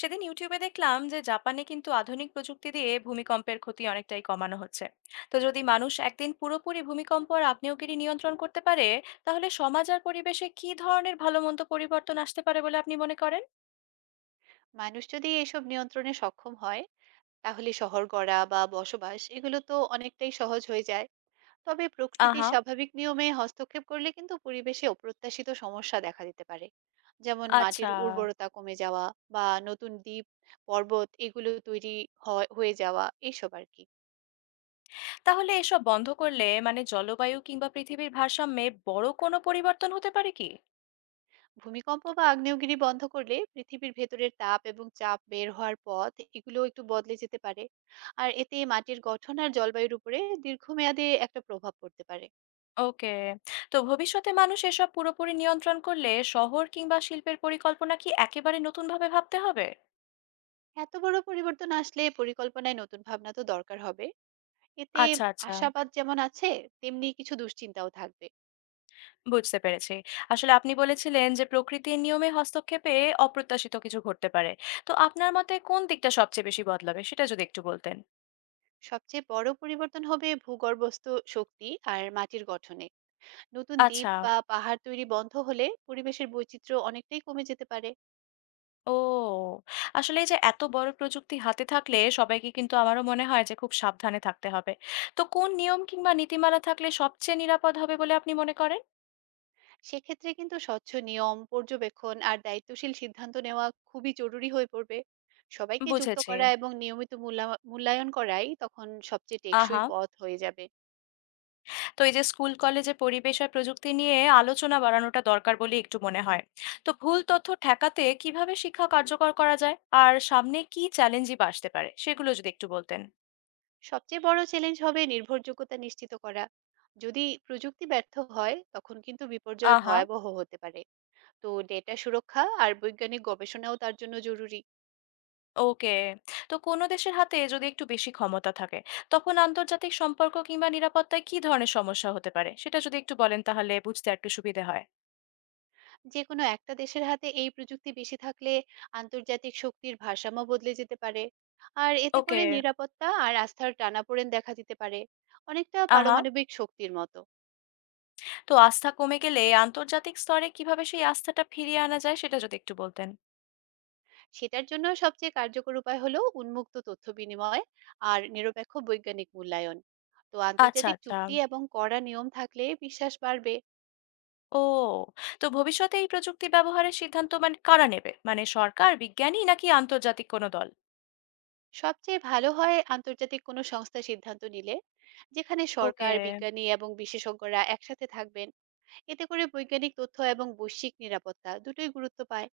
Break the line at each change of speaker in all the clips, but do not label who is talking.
সেদিন ইউটিউবে দেখলাম যে জাপানে কিন্তু আধুনিক প্রযুক্তি দিয়ে ভূমিকম্পের ক্ষতি অনেকটাই কমানো হচ্ছে। তো যদি মানুষ একদিন পুরোপুরি ভূমিকম্প আর আগ্নেয়গিরি নিয়ন্ত্রণ করতে পারে, তাহলে সমাজ আর পরিবেশে কি ধরনের ভালো মন্দ পরিবর্তন আসতে পারে বলে আপনি মনে করেন?
মানুষ যদি এসব নিয়ন্ত্রণে সক্ষম হয়, তাহলে শহর গড়া বা বসবাস এগুলো তো অনেকটাই সহজ হয়ে যায়। তবে প্রকৃতির
আহা।
স্বাভাবিক নিয়মে হস্তক্ষেপ করলে কিন্তু পরিবেশে অপ্রত্যাশিত সমস্যা দেখা দিতে পারে। যেমন
আচ্ছা।
মাটির উর্বরতা কমে যাওয়া বা নতুন দ্বীপ, পর্বত এগুলো তৈরি হয়ে যাওয়া এইসব আর কি।
তাহলে এসব বন্ধ করলে মানে জলবায়ু কিংবা পৃথিবীর ভারসাম্যে বড় কোনো পরিবর্তন হতে পারে কি?
ভূমিকম্প বা আগ্নেয়গিরি বন্ধ করলে পৃথিবীর ভেতরের তাপ এবং চাপ বের হওয়ার পথ এগুলো একটু বদলে যেতে পারে। আর এতে মাটির গঠন আর জলবায়ুর উপরে দীর্ঘমেয়াদে একটা প্রভাব পড়তে পারে।
ওকে। তো ভবিষ্যতে মানুষ এসব পুরোপুরি নিয়ন্ত্রণ করলে শহর কিংবা শিল্পের পরিকল্পনা কি একেবারে নতুনভাবে ভাবতে হবে?
এত বড় পরিবর্তন আসলে পরিকল্পনায় নতুন ভাবনা তো দরকার হবে। এতে
আচ্ছা, আচ্ছা।
আশাবাদ যেমন আছে, তেমনি কিছু দুশ্চিন্তাও থাকবে।
বুঝতে পেরেছি। আসলে আপনি বলেছিলেন যে, "প্রকৃতির নিয়মে হস্তক্ষেপে অপ্রত্যাশিত কিছু ঘটতে পারে।" তো আপনার মতে কোন দিকটা সবচেয়ে বেশি বদলাবে? সেটা যদি একটু বলতেন।
সবচেয়ে বড় পরিবর্তন হবে ভূগর্ভস্থ শক্তি আর মাটির গঠনে। নতুন দ্বীপ
আচ্ছা।
বা পাহাড় তৈরি বন্ধ হলে পরিবেশের বৈচিত্র্য অনেকটাই কমে যেতে পারে।
ও! আসলে এই যে এত বড় প্রযুক্তি হাতে থাকলে সবাইকে কিন্তু আমারও মনে হয় যে খুব সাবধানে থাকতে হবে। তো কোন নিয়ম কিংবা নীতিমালা থাকলে সবচেয়ে নিরাপদ হবে বলে আপনি মনে করেন?
সেক্ষেত্রে কিন্তু স্বচ্ছ নিয়ম, পর্যবেক্ষণ আর দায়িত্বশীল সিদ্ধান্ত নেওয়া খুবই জরুরি হয়ে পড়বে। সবাইকে যুক্ত
বুঝেছি।
করা এবং নিয়মিত মূল্যায়ন করাই তখন সবচেয়ে টেকসই
আহা!
পথ হয়ে যাবে।
তো এই যে স্কুল কলেজে পরিবেশ আর প্রযুক্তি নিয়ে আলোচনা বাড়ানোটা দরকার বলে একটু মনে হয়। তো ভুল তথ্য ঠেকাতে কিভাবে শিক্ষা কার্যকর করা যায়, আর সামনে কি চ্যালেঞ্জই বা আসতে পারে সেগুলো যদি একটু বলতেন।
সবচেয়ে বড় চ্যালেঞ্জ হবে নির্ভরযোগ্যতা নিশ্চিত করা। যদি প্রযুক্তি ব্যর্থ হয় তখন কিন্তু বিপর্যয়
আহা।
ভয়াবহ হতে পারে। তো ডেটা সুরক্ষা আর বৈজ্ঞানিক গবেষণাও তার জন্য জরুরি।
ওকে। তো কোনো দেশের হাতে যদি একটু বেশি ক্ষমতা থাকে, তখন আন্তর্জাতিক সম্পর্ক কিংবা নিরাপত্তায় কি ধরনের সমস্যা হতে পারে সেটা যদি একটু বলেন তাহলে বুঝতে একটু সুবিধে হয়।
যে কোনো একটা দেশের হাতে এই প্রযুক্তি বেশি থাকলে আন্তর্জাতিক শক্তির ভারসাম্য বদলে যেতে পারে। আর এতে
ওকে।
করে নিরাপত্তা আর আস্থার টানাপোড়েন দেখা দিতে পারে। অনেকটা
আহা।
পারমাণবিক শক্তির মতো।
তো আস্থা কমে গেলে আন্তর্জাতিক স্তরে কিভাবে সেই আস্থাটা ফিরিয়ে আনা যায় সেটা যদি একটু বলতেন।
সেটার জন্য সবচেয়ে কার্যকর উপায় হলো উন্মুক্ত তথ্য বিনিময় আর নিরপেক্ষ বৈজ্ঞানিক মূল্যায়ন। তো
আচ্ছা,
আন্তর্জাতিক
আচ্ছা।
চুক্তি এবং কড়া নিয়ম থাকলে বিশ্বাস বাড়বে।
ও। তো ভবিষ্যতে এই প্রযুক্তি ব্যবহারের সিদ্ধান্ত মানে কারা নেবে, মানে সরকার, বিজ্ঞানী, নাকি আন্তর্জাতিক কোনো দল?
সবচেয়ে ভালো হয় আন্তর্জাতিক কোনো সংস্থা সিদ্ধান্ত নিলে, যেখানে
ওকে।
সরকার, বিজ্ঞানী এবং বিশেষজ্ঞরা একসাথে থাকবেন। এতে করে বৈজ্ঞানিক তথ্য এবং বৈশ্বিক নিরাপত্তা দুটোই গুরুত্ব পায়।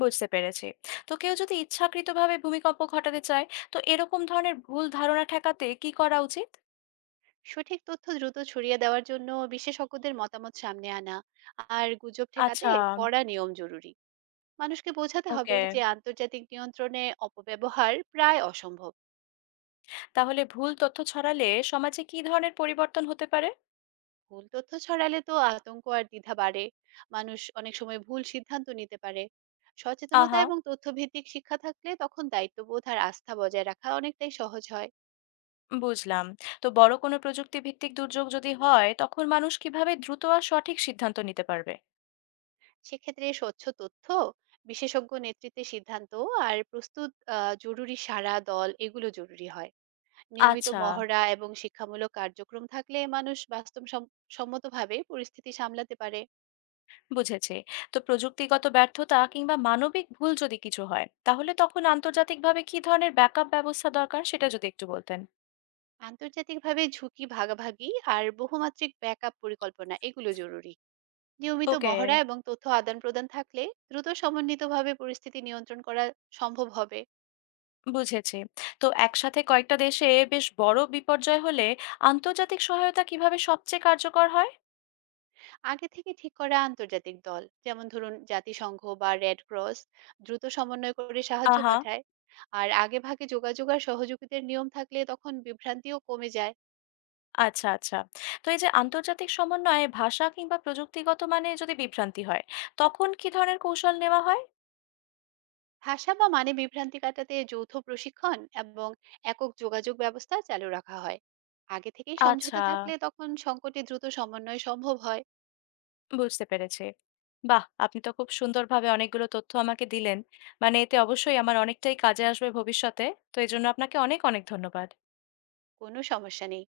বুঝতে পেরেছি। তো কেউ যদি ইচ্ছাকৃতভাবে ভূমিকম্প ঘটাতে চায়, তো এরকম ধরনের ভুল ধারণা ঠেকাতে কি করা উচিত?
সঠিক তথ্য দ্রুত ছড়িয়ে দেওয়ার জন্য বিশেষজ্ঞদের মতামত সামনে আনা আর গুজব ঠেকাতে
আচ্ছা।
কড়া নিয়ম জরুরি। মানুষকে বোঝাতে হবে
ওকে।
যে আন্তর্জাতিক নিয়ন্ত্রণে অপব্যবহার প্রায় অসম্ভব।
তাহলে ভুল তথ্য ছড়ালে সমাজে কি ধরনের পরিবর্তন হতে পারে?
ভুল তথ্য ছড়ালে তো আতঙ্ক আর দ্বিধা বাড়ে। মানুষ অনেক সময় ভুল সিদ্ধান্ত নিতে পারে। সচেতনতা
আহা।
এবং তথ্যভিত্তিক শিক্ষা থাকলে তখন দায়িত্ববোধ আর আস্থা বজায় রাখা অনেকটাই সহজ হয়।
বুঝলাম। তো বড় কোনো প্রযুক্তি ভিত্তিক দুর্যোগ যদি হয় তখন মানুষ কিভাবে দ্রুত আর সঠিক সিদ্ধান্ত নিতে পারবে?
সেক্ষেত্রে স্বচ্ছ তথ্য, বিশেষজ্ঞ নেতৃত্বে সিদ্ধান্ত আর প্রস্তুত জরুরি সারা দল এগুলো জরুরি হয়। নিয়মিত
আচ্ছা।
মহড়া এবং শিক্ষামূলক কার্যক্রম থাকলে মানুষ বাস্তব সম্মতভাবে পরিস্থিতি সামলাতে পারে।
বুঝেছি। তো প্রযুক্তিগত ব্যর্থতা কিংবা মানবিক ভুল যদি কিছু হয় তাহলে তখন আন্তর্জাতিকভাবে কি ধরনের ব্যাকআপ ব্যবস্থা দরকার সেটা যদি একটু বলতেন।
আন্তর্জাতিকভাবে ঝুঁকি ভাগাভাগি আর বহুমাত্রিক ব্যাকআপ পরিকল্পনা এগুলো জরুরি। নিয়মিত
ওকে।
মহড়া এবং তথ্য আদান প্রদান থাকলে দ্রুত সমন্বিতভাবে পরিস্থিতি নিয়ন্ত্রণ করা সম্ভব হবে।
বুঝেছি। তো একসাথে কয়েকটা দেশে বেশ বড় বিপর্যয় হলে আন্তর্জাতিক সহায়তা কিভাবে সবচেয়ে কার্যকর হয়?
আগে থেকে ঠিক করা আন্তর্জাতিক দল, যেমন ধরুন জাতিসংঘ বা রেড ক্রস, দ্রুত সমন্বয় করে সাহায্য
আহা।
পাঠায়। আর আগে ভাগে যোগাযোগ আর সহযোগিতার নিয়ম থাকলে তখন বিভ্রান্তিও কমে যায়।
আচ্ছা, আচ্ছা। তো এই যে আন্তর্জাতিক সমন্বয়ে ভাষা কিংবা প্রযুক্তিগত মানে যদি বিভ্রান্তি হয়, তখন কি ধরনের কৌশল নেওয়া হয়?
ভাষা বা মানে বিভ্রান্তি কাটাতে যৌথ প্রশিক্ষণ এবং একক যোগাযোগ ব্যবস্থা চালু রাখা হয়। আগে থেকেই
আচ্ছা।
সমঝোতা থাকলে তখন সংকটে দ্রুত সমন্বয় সম্ভব হয়।
বুঝতে পেরেছি। বাহ! আপনি তো খুব সুন্দরভাবে অনেকগুলো তথ্য আমাকে দিলেন। মানে এতে অবশ্যই আমার অনেকটাই কাজে আসবে ভবিষ্যতে। তো এজন্য আপনাকে অনেক, অনেক ধন্যবাদ।
কোনো সমস্যা নেই।